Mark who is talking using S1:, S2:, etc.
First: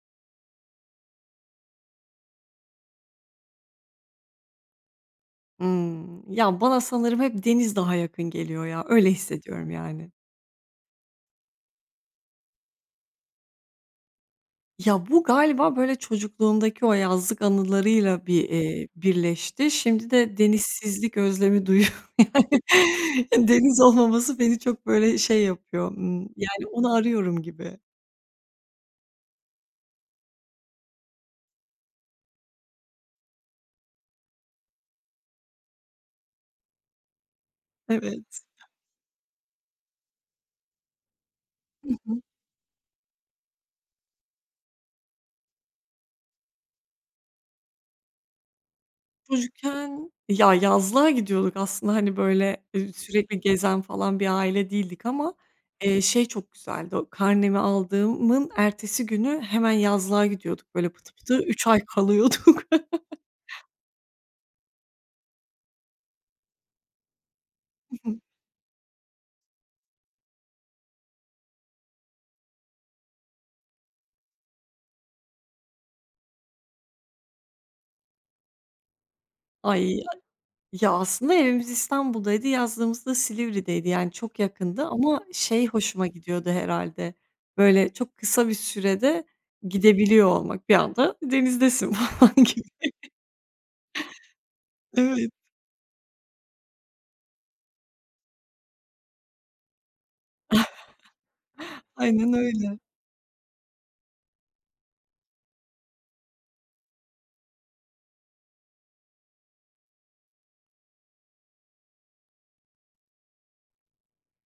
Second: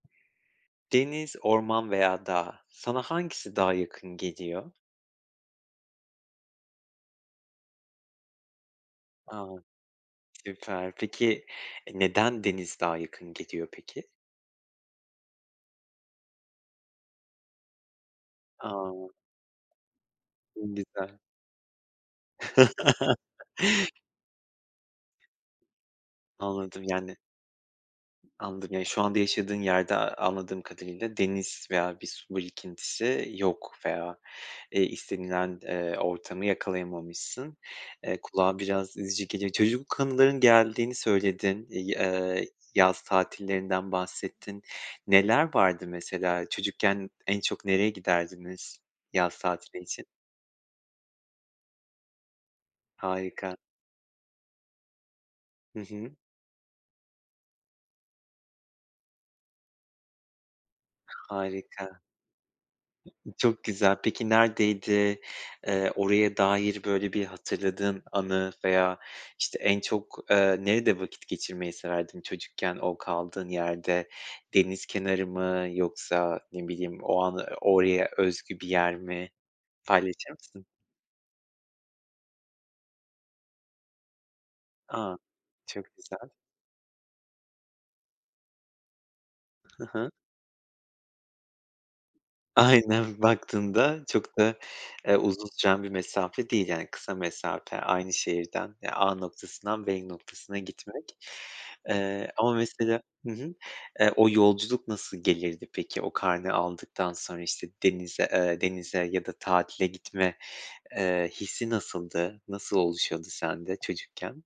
S1: Deniz, orman veya dağ, sana hangisi daha yakın geliyor?
S2: Hımm. Ya bana sanırım hep deniz daha yakın geliyor ya, öyle
S1: A!
S2: hissediyorum yani.
S1: Süper. Peki, neden deniz daha yakın geliyor peki?
S2: Ya bu galiba böyle çocukluğumdaki o yazlık anılarıyla bir, eee,
S1: A!
S2: birleşti. Şimdi de denizsizlik
S1: Güzel.
S2: özlemi duyuyorum. Deniz olmaması beni çok böyle şey yapıyor. Imm, yani
S1: Anladım,
S2: onu
S1: yani
S2: arıyorum gibi.
S1: Anladım. Yani şu anda yaşadığın yerde a-a anladığım kadarıyla deniz veya bir su birikintisi yok. Veya, eee, istenilen, ııı, ortamı yakalayamamışsın. Eee,
S2: Evet.
S1: kulağa biraz üzücü geliyor. Çocukluk anıların geldiğini söyledin,
S2: Hı
S1: i
S2: hı.
S1: ııı, yaz tatillerinden bahsettin. Neler vardı mesela? Çocukken en çok nereye giderdiniz yaz tatili için?
S2: Çocukken ya yazlığa gidiyorduk aslında hani böyle, ııı, sürekli
S1: Harika.
S2: gezen falan bir aile değildik. Ama,
S1: Hı
S2: eee,
S1: hı.
S2: şey çok güzeldi. O karnemi aldığımın ertesi günü hemen yazlığa gidiyorduk. Böyle, pıtı pıtı 3 ay
S1: Harika.
S2: kalıyorduk.
S1: Çok güzel. Peki neredeydi? Iıı, oraya dair böyle bir
S2: Hı
S1: hatırladığın
S2: hı.
S1: anı veya, işte, en çok, ııı, nerede vakit geçirmeyi severdin çocukken o kaldığın yerde? Deniz kenarı mı yoksa, ne bileyim, o anı, oraya özgü bir yer mi?
S2: Ay, a
S1: Paylaşır mısın?
S2: Ya, aslında evimiz İstanbul'daydı, yazlığımız da Silivri'deydi. Yani çok yakındı
S1: A,
S2: ama şey
S1: çok
S2: hoşuma
S1: güzel.
S2: gidiyordu herhâlde, böyle, çok kısa bir sürede
S1: Hı hı.
S2: gidebiliyor olmak, bir anda denizdesin falan gibi.
S1: Aynen, baktığında çok da, ııı,
S2: Evet.
S1: uzun süren bir mesafe değil. Yani, kısa mesafe aynı şehirden A noktasından B noktasına gitmek. Iıı,
S2: Aynen
S1: ama
S2: öyle.
S1: mesela Hı hı. Iıı, o yolculuk nasıl gelirdi peki? O karne aldıktan sonra işte denize, ııı, denize ya da tatile gitme, ııı, hissi nasıldı? Nasıl oluşuyordu sende çocukken?